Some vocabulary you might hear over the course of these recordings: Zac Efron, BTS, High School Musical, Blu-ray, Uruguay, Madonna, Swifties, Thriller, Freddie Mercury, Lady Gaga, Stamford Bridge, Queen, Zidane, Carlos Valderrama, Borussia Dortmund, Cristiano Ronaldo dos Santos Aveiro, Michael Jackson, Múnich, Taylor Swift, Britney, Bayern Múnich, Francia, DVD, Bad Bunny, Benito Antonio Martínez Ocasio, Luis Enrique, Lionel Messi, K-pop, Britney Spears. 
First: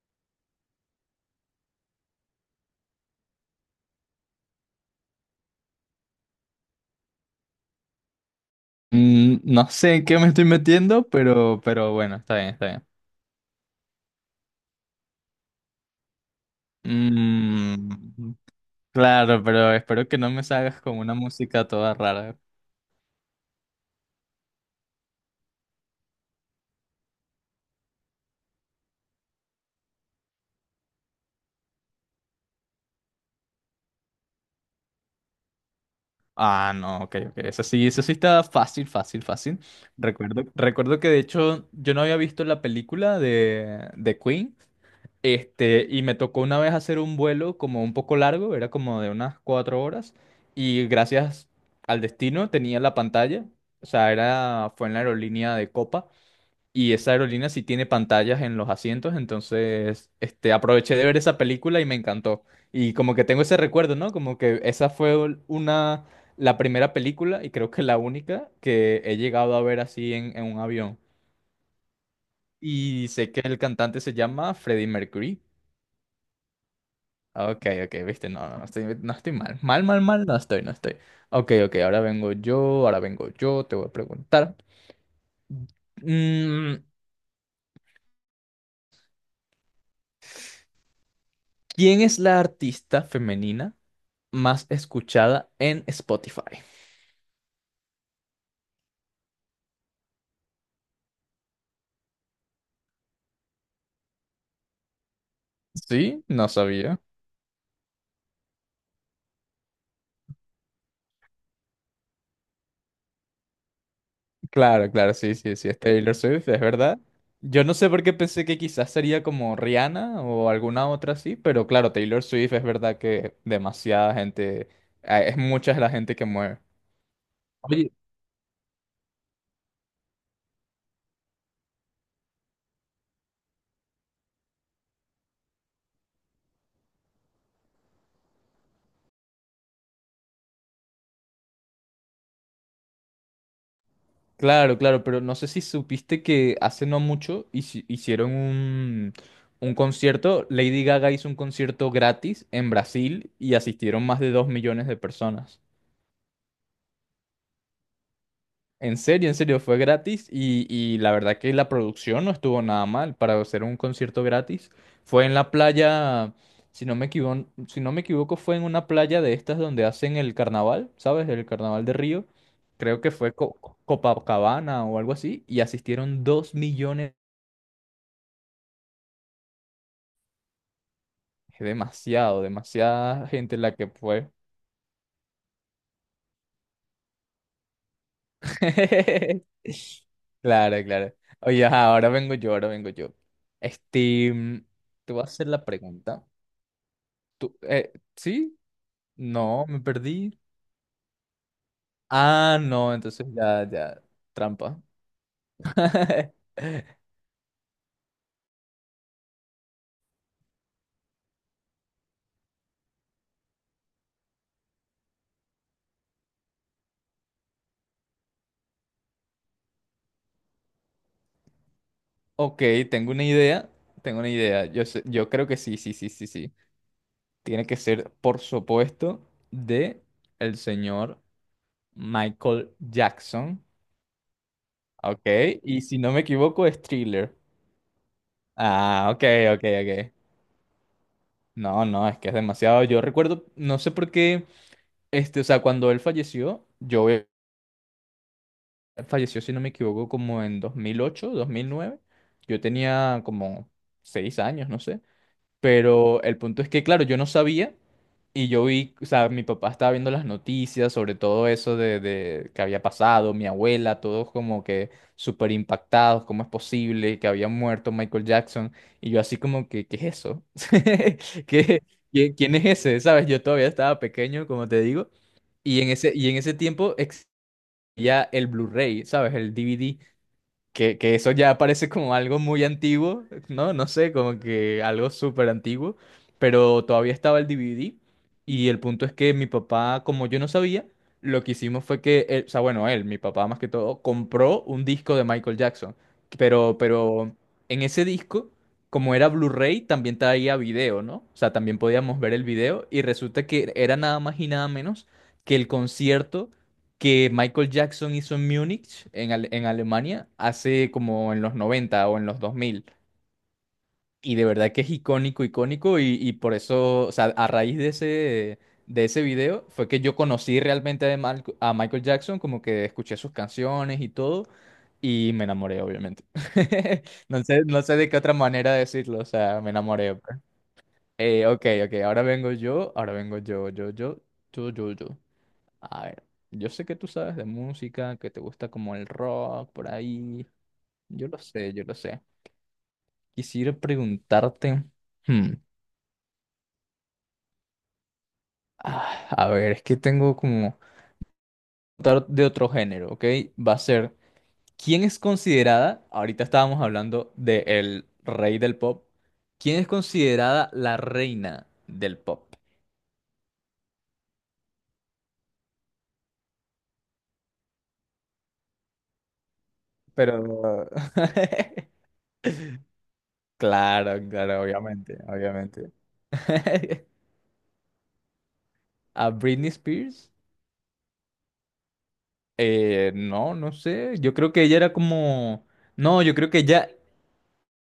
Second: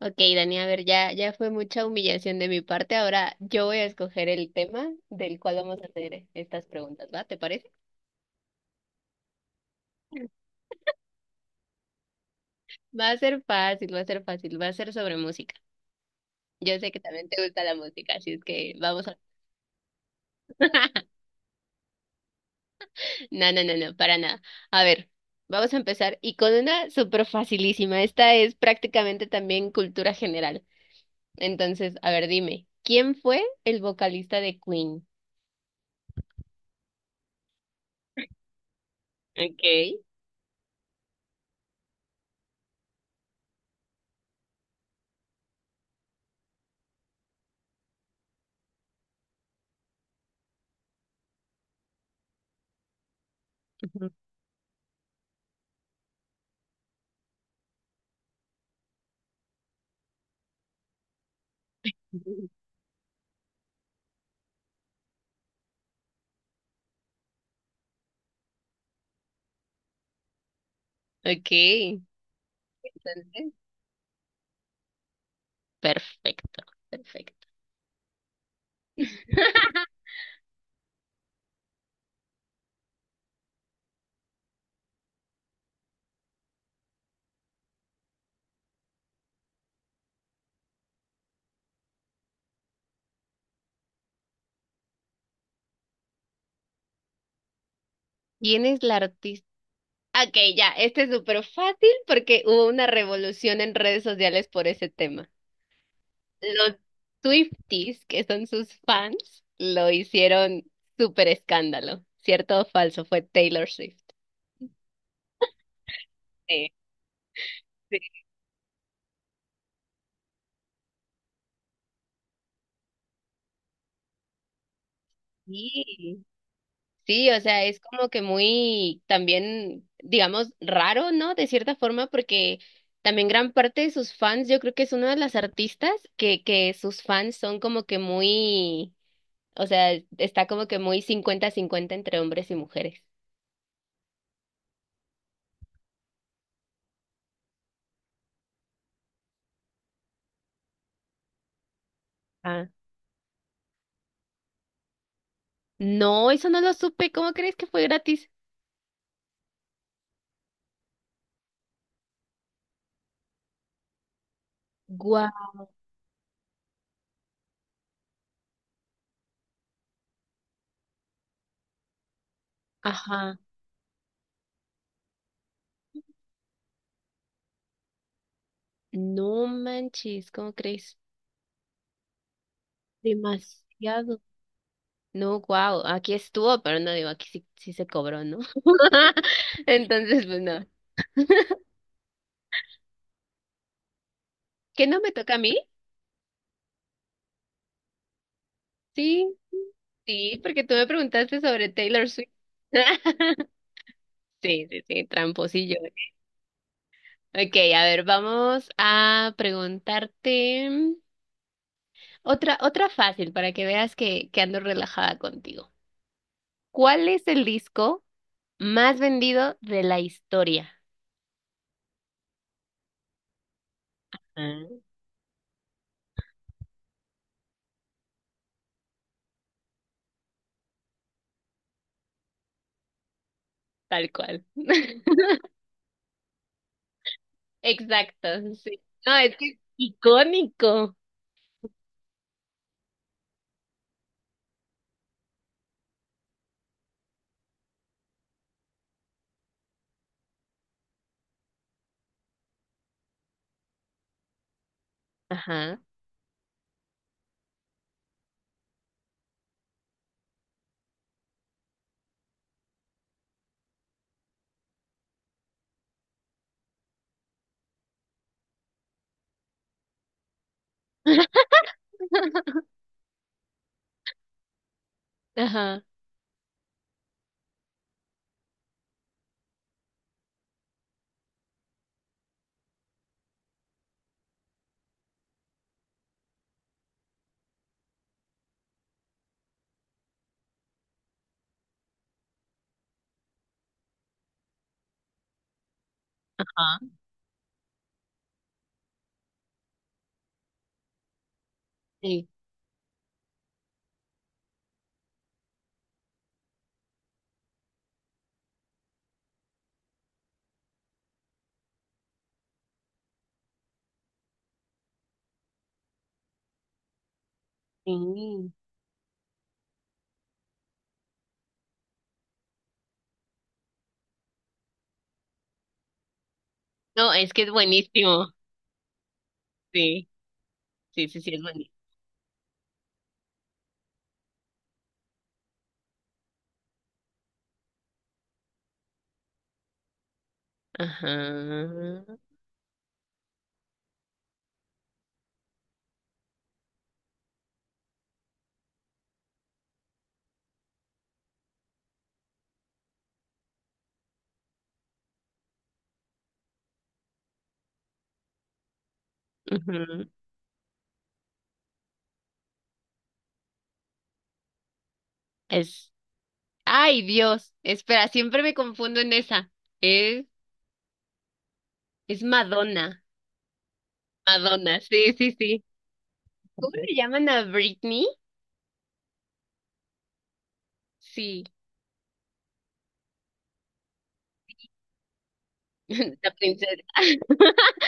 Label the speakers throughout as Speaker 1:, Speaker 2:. Speaker 1: Ok, Dani, a ver, ya, ya fue mucha humillación de mi parte. Ahora yo voy a escoger el tema del cual vamos a hacer estas preguntas, ¿va? ¿Te parece?
Speaker 2: No sé en qué me estoy metiendo, pero, bueno, está bien, está bien.
Speaker 1: Va a ser fácil, va a ser fácil, va a ser sobre música. Yo sé que también te gusta la música, así
Speaker 2: Mm,
Speaker 1: es que vamos a...
Speaker 2: claro, pero espero que no me salgas con una música toda rara.
Speaker 1: No, no, no, no, para nada. A ver, vamos a empezar y con una súper facilísima. Esta es prácticamente también cultura general. Entonces, a ver, dime, ¿quién fue el vocalista de Queen?
Speaker 2: Ah, no, ok, ok. Eso sí está fácil, fácil, fácil.
Speaker 1: Ok.
Speaker 2: Recuerdo que de hecho yo no había visto la película de Queen. Este, y me tocó una vez hacer un vuelo como un poco largo, era como de unas cuatro horas. Y gracias al destino tenía la pantalla. O sea, era, fue en la aerolínea de Copa. Y esa aerolínea sí tiene pantallas en los asientos, entonces este, aproveché de ver esa película y me encantó. Y como que tengo ese recuerdo, ¿no? Como que esa fue una, la primera película y creo que la única que he llegado a ver así en, un avión.
Speaker 1: Ok.
Speaker 2: Y sé que
Speaker 1: Entonces,
Speaker 2: el cantante se llama Freddie Mercury.
Speaker 1: perfecto, perfecto.
Speaker 2: Ah, ok, ok, viste, no, no, no estoy, no estoy mal. Mal, mal, mal, no estoy, no estoy. Ok, ok, ahora vengo yo, te voy a preguntar. Mm, ¿Quién es la artista femenina más escuchada en Spotify?
Speaker 1: ¿Quién es la artista? Ok, ya, este es súper fácil porque hubo una revolución en redes sociales por ese tema.
Speaker 2: Sí, no
Speaker 1: Los
Speaker 2: sabía.
Speaker 1: Swifties, que son sus fans, lo hicieron súper escándalo. ¿Cierto o falso? Fue Taylor Swift.
Speaker 2: Claro, claro, sí, sí, sí, es Taylor Swift, es
Speaker 1: Sí,
Speaker 2: verdad. Yo no sé por qué pensé que quizás sería como Rihanna o alguna otra así, pero claro, Taylor Swift, es verdad que demasiada gente, es mucha la gente
Speaker 1: sí.
Speaker 2: que mueve.
Speaker 1: Sí, o sea, es
Speaker 2: Oye,
Speaker 1: como que muy también, digamos, raro, ¿no? De cierta forma, porque también gran parte de sus fans, yo creo que es una de las artistas que sus fans son como que muy, o sea, está como que muy cincuenta cincuenta entre hombres y mujeres.
Speaker 2: claro, claro, pero no sé si supiste que hace no mucho hicieron un concierto, Lady Gaga hizo un concierto gratis en
Speaker 1: Ah.
Speaker 2: Brasil y asistieron más de 2 millones de personas.
Speaker 1: No, eso no lo supe, ¿cómo crees que fue gratis?
Speaker 2: En serio, fue gratis y la verdad que la producción no estuvo nada mal para hacer un concierto gratis. Fue en la
Speaker 1: Guau,
Speaker 2: playa, si no me equivoco, si no me equivoco, fue en una playa de estas donde hacen el carnaval, ¿sabes? El carnaval de Río. Creo que fue
Speaker 1: ajá,
Speaker 2: Copacabana o algo así y asistieron dos millones.
Speaker 1: no manches, ¿cómo crees?
Speaker 2: Es demasiado, demasiada gente la que
Speaker 1: Demasiado.
Speaker 2: fue.
Speaker 1: No, wow, aquí estuvo, pero no digo, aquí sí, sí se cobró, ¿no? Entonces, pues no.
Speaker 2: Claro, claro. Oye, ajá, ahora vengo yo, ahora vengo yo. Este,
Speaker 1: ¿Que no
Speaker 2: te
Speaker 1: me
Speaker 2: voy a
Speaker 1: toca
Speaker 2: hacer
Speaker 1: a mí?
Speaker 2: la pregunta. ¿Sí?
Speaker 1: Sí,
Speaker 2: No, me perdí.
Speaker 1: sí, porque tú me preguntaste sobre Taylor Swift.
Speaker 2: Ah, no, entonces ya, ya,
Speaker 1: Sí,
Speaker 2: trampa.
Speaker 1: sí, sí, tramposillo. Ok, a ver, vamos a preguntarte otra fácil para que veas que ando relajada contigo. ¿Cuál es el disco más vendido de la historia?
Speaker 2: Ok, tengo una idea, tengo una idea.
Speaker 1: Ah,
Speaker 2: Yo creo que sí, sí, sí, sí, sí. Tiene que ser, por supuesto, de el señor Michael Jackson.
Speaker 1: tal cual.
Speaker 2: Ok, y si no me equivoco es Thriller.
Speaker 1: Exacto, sí.
Speaker 2: Ah,
Speaker 1: No,
Speaker 2: ok,
Speaker 1: es que
Speaker 2: ok,
Speaker 1: es
Speaker 2: ok.
Speaker 1: icónico.
Speaker 2: No, no, es que es demasiado. Yo recuerdo, no sé por qué, este, o sea, cuando él falleció, yo falleció, si no me equivoco, como en dos mil ocho, dos mil nueve. Yo tenía como seis años, no sé.
Speaker 1: Ajá.
Speaker 2: Pero el punto es que, claro, yo no sabía y yo vi, o sea, mi papá estaba viendo las noticias sobre todo eso de que había pasado, mi abuela, todos como que súper impactados, cómo es posible que había muerto Michael Jackson. Y yo así como que, ¿qué es eso? ¿Qué, quién es ese? ¿Sabes? Yo todavía estaba pequeño, como te digo. Y
Speaker 1: Ajá.
Speaker 2: en ese, tiempo ya el Blu-ray, ¿sabes? El DVD, que eso ya parece como algo muy antiguo, ¿no? No sé, como que algo súper antiguo, pero todavía estaba el DVD y el punto es que mi papá, como yo no sabía, lo que hicimos fue que, o sea, bueno, él, mi papá más que todo, compró un disco de Michael Jackson,
Speaker 1: Ajá.
Speaker 2: pero en ese disco... Como era Blu-ray, también traía video, ¿no? O sea, también podíamos
Speaker 1: Sí,
Speaker 2: ver el video y resulta que era nada más y nada menos que el concierto que Michael Jackson hizo en Múnich, en, en Alemania, hace como en los 90 o en los 2000. Y de verdad que es icónico, icónico, y por eso, o sea, a raíz
Speaker 1: sí.
Speaker 2: de ese video fue que yo conocí realmente a Michael Jackson, como que escuché sus canciones y todo, y me enamoré, obviamente.
Speaker 1: No, es
Speaker 2: No
Speaker 1: que es
Speaker 2: sé, no sé de qué otra
Speaker 1: buenísimo.
Speaker 2: manera decirlo, o sea, me
Speaker 1: Sí,
Speaker 2: enamoré, pues.
Speaker 1: sí, sí, sí, es
Speaker 2: Ok,
Speaker 1: buenísimo.
Speaker 2: ok, ahora vengo yo, yo, yo, yo, yo, yo. A ver, yo sé que tú sabes de música, que te gusta como el rock por ahí. Yo lo sé, yo lo
Speaker 1: Ajá.
Speaker 2: sé. Quisiera preguntarte, hmm, a ver, es que tengo como preguntar de otro género, ¿ok? Va a ser, ¿quién es considerada, ahorita estábamos hablando de el rey del pop, ¿quién es
Speaker 1: Ujú.
Speaker 2: considerada la reina del pop?
Speaker 1: Es. Ay, Dios. Espera, siempre me confundo en esa. Es,
Speaker 2: Pero...
Speaker 1: es Madonna.
Speaker 2: Claro, claro,
Speaker 1: Madonna,
Speaker 2: obviamente,
Speaker 1: sí, sí, sí.
Speaker 2: obviamente.
Speaker 1: ¿Cómo le llaman a Britney?
Speaker 2: ¿A Britney Spears?
Speaker 1: Sí,
Speaker 2: No, no sé. Yo creo que ella era como. No, yo
Speaker 1: la
Speaker 2: creo que
Speaker 1: princesa.
Speaker 2: ya.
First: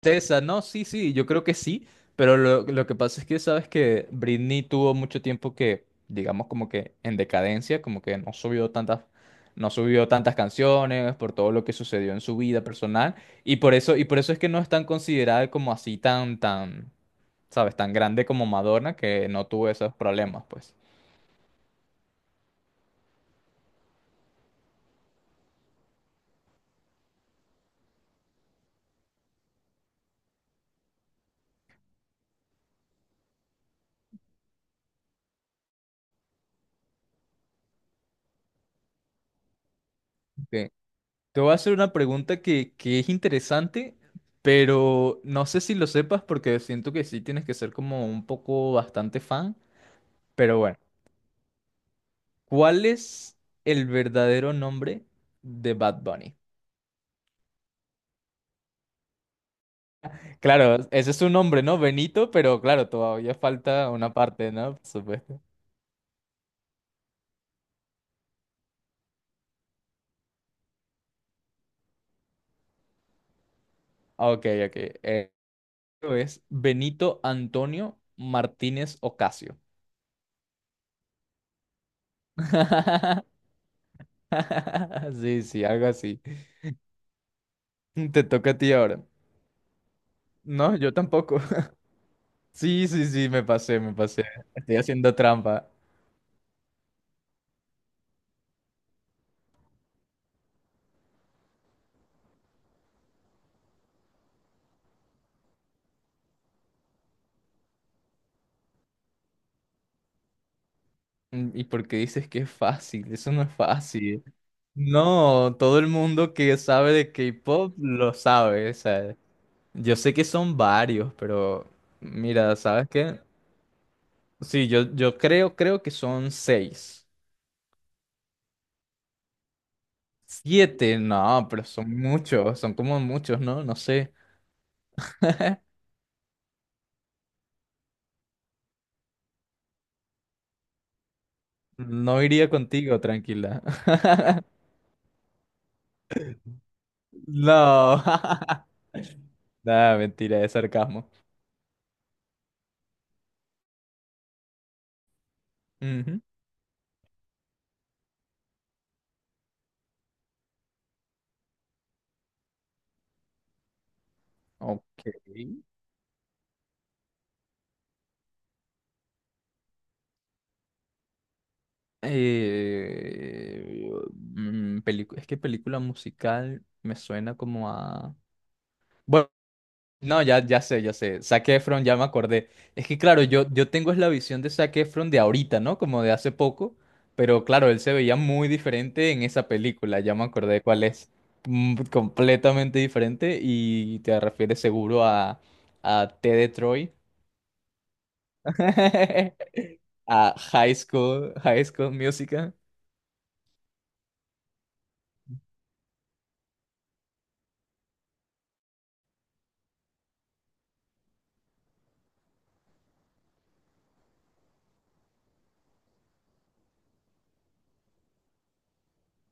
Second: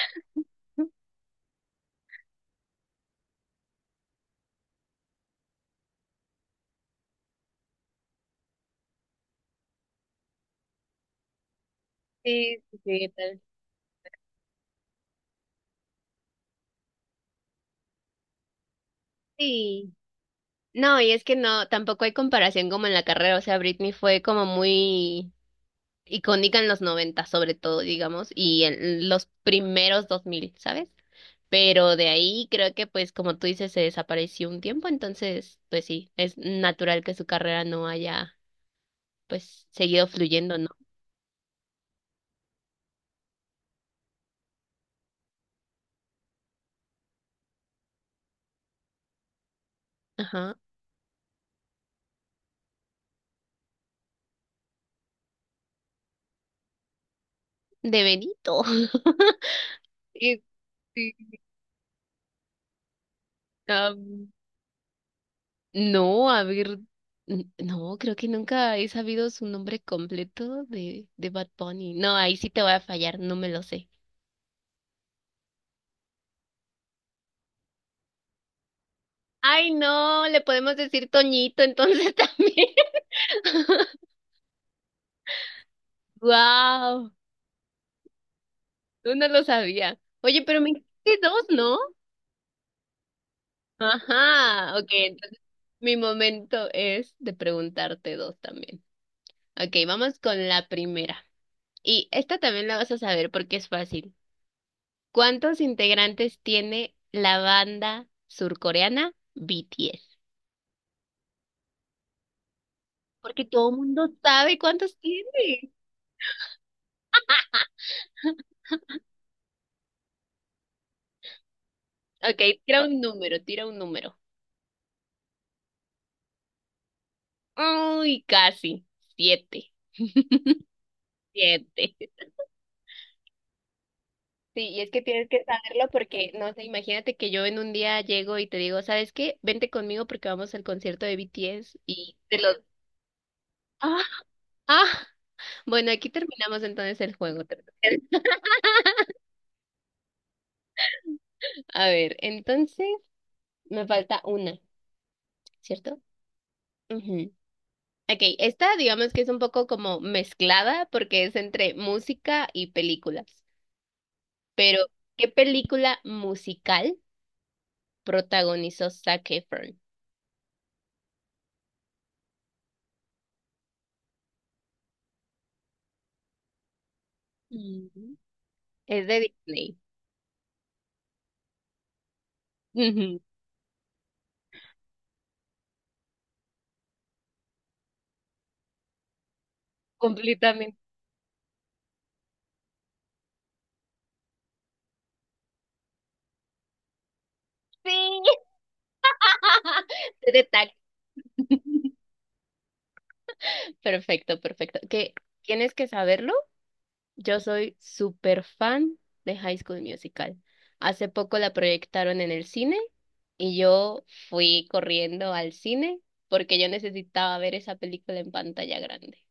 Speaker 2: Tessa, no, sí, sí, yo creo que sí. Pero lo que pasa es que sabes que Britney tuvo mucho tiempo que, digamos, como que en decadencia, como que no subió tantas, no subió tantas canciones por todo lo que sucedió en su vida
Speaker 1: Sí, sí, sí,
Speaker 2: personal.
Speaker 1: tal.
Speaker 2: Y por eso es que no es tan considerada como así tan, tan, sabes, tan grande como Madonna, que no tuvo esos
Speaker 1: Sí.
Speaker 2: problemas, pues.
Speaker 1: No, y es que no, tampoco hay comparación como en la carrera. O sea, Britney fue como muy icónica en los 90 sobre todo, digamos, y en los primeros dos mil, ¿sabes? Pero de ahí creo que pues como tú dices se desapareció un tiempo, entonces pues sí, es natural que su carrera no haya pues seguido fluyendo,
Speaker 2: Sí.
Speaker 1: ¿no?
Speaker 2: Te voy a hacer una pregunta que es interesante, pero no sé si lo sepas porque siento que sí tienes que ser como un poco bastante fan.
Speaker 1: Ajá.
Speaker 2: Pero bueno, ¿cuál es el verdadero nombre de Bad Bunny?
Speaker 1: De Benito. Este,
Speaker 2: Claro, ese es su nombre, ¿no? Benito, pero claro, todavía falta una
Speaker 1: am,
Speaker 2: parte, ¿no? Por supuesto.
Speaker 1: no, a ver, no, creo que nunca he sabido su nombre completo de Bad Bunny. No, ahí sí te voy a fallar, no me lo sé.
Speaker 2: Ah, ok, ok. Eh, es Benito Antonio Martínez Ocasio.
Speaker 1: Ay, no, le podemos decir Toñito entonces también.
Speaker 2: Sí, sí, algo así.
Speaker 1: Wow,
Speaker 2: Te toca a ti ahora.
Speaker 1: tú no lo sabía. Oye, pero me
Speaker 2: No, yo
Speaker 1: dijiste
Speaker 2: tampoco.
Speaker 1: dos, ¿no?
Speaker 2: Sí, sí, sí, me pasé, me pasé. Estoy
Speaker 1: Ajá, ok,
Speaker 2: haciendo
Speaker 1: entonces
Speaker 2: trampa.
Speaker 1: mi momento es de preguntarte dos también. Ok, vamos con la primera. Y esta también la vas a saber porque es fácil. ¿Cuántos integrantes tiene la banda surcoreana BTS?
Speaker 2: ¿Y por qué dices que es fácil? Eso no
Speaker 1: Porque
Speaker 2: es
Speaker 1: todo el mundo
Speaker 2: fácil.
Speaker 1: sabe cuántos
Speaker 2: No,
Speaker 1: tiene.
Speaker 2: todo el mundo que sabe de K-pop lo sabe. O sea, yo sé que son varios, pero
Speaker 1: Ok,
Speaker 2: mira,
Speaker 1: tira
Speaker 2: ¿sabes
Speaker 1: un
Speaker 2: qué?
Speaker 1: número, tira un número.
Speaker 2: Sí, yo creo, creo que son seis.
Speaker 1: Uy, casi. Siete,
Speaker 2: Siete, no, pero son
Speaker 1: siete.
Speaker 2: muchos, son como muchos, ¿no? No sé.
Speaker 1: Sí, y es que tienes que saberlo porque, no sé, imagínate que yo en un día llego y te digo, ¿sabes qué? Vente conmigo porque vamos al concierto de BTS y
Speaker 2: No
Speaker 1: te
Speaker 2: iría
Speaker 1: los...
Speaker 2: contigo, tranquila.
Speaker 1: Ah, ah, bueno, aquí terminamos entonces el juego.
Speaker 2: No.
Speaker 1: ¿Parece?
Speaker 2: Nada, mentira, es sarcasmo.
Speaker 1: A ver, entonces me falta una, ¿cierto?
Speaker 2: Ujú.
Speaker 1: Ujú. Ok, esta digamos que es un poco como mezclada porque es entre música y películas. Pero,
Speaker 2: Ok.
Speaker 1: ¿qué película musical protagonizó Zac Efron?
Speaker 2: Eh, es que película musical me suena como a...
Speaker 1: Mm. Es de
Speaker 2: Bueno,
Speaker 1: Disney.
Speaker 2: no, ya, ya sé, ya sé. Zac Efron, ya me acordé. Es que
Speaker 1: Ujú.
Speaker 2: claro, yo tengo es la visión de Zac Efron de ahorita, ¿no? Como de hace poco. Pero claro, él se veía muy diferente en esa película. Ya me acordé
Speaker 1: Completamente.
Speaker 2: cuál es. Mm, completamente diferente. Y te refieres seguro a T. de Troy.
Speaker 1: Sí, sé
Speaker 2: A
Speaker 1: de tag.
Speaker 2: High School Musical.
Speaker 1: Perfecto, perfecto. Que tienes que saberlo. Yo soy súper fan de High School Musical. Hace poco la proyectaron en el cine y yo fui corriendo al cine porque yo necesitaba ver esa película en pantalla grande.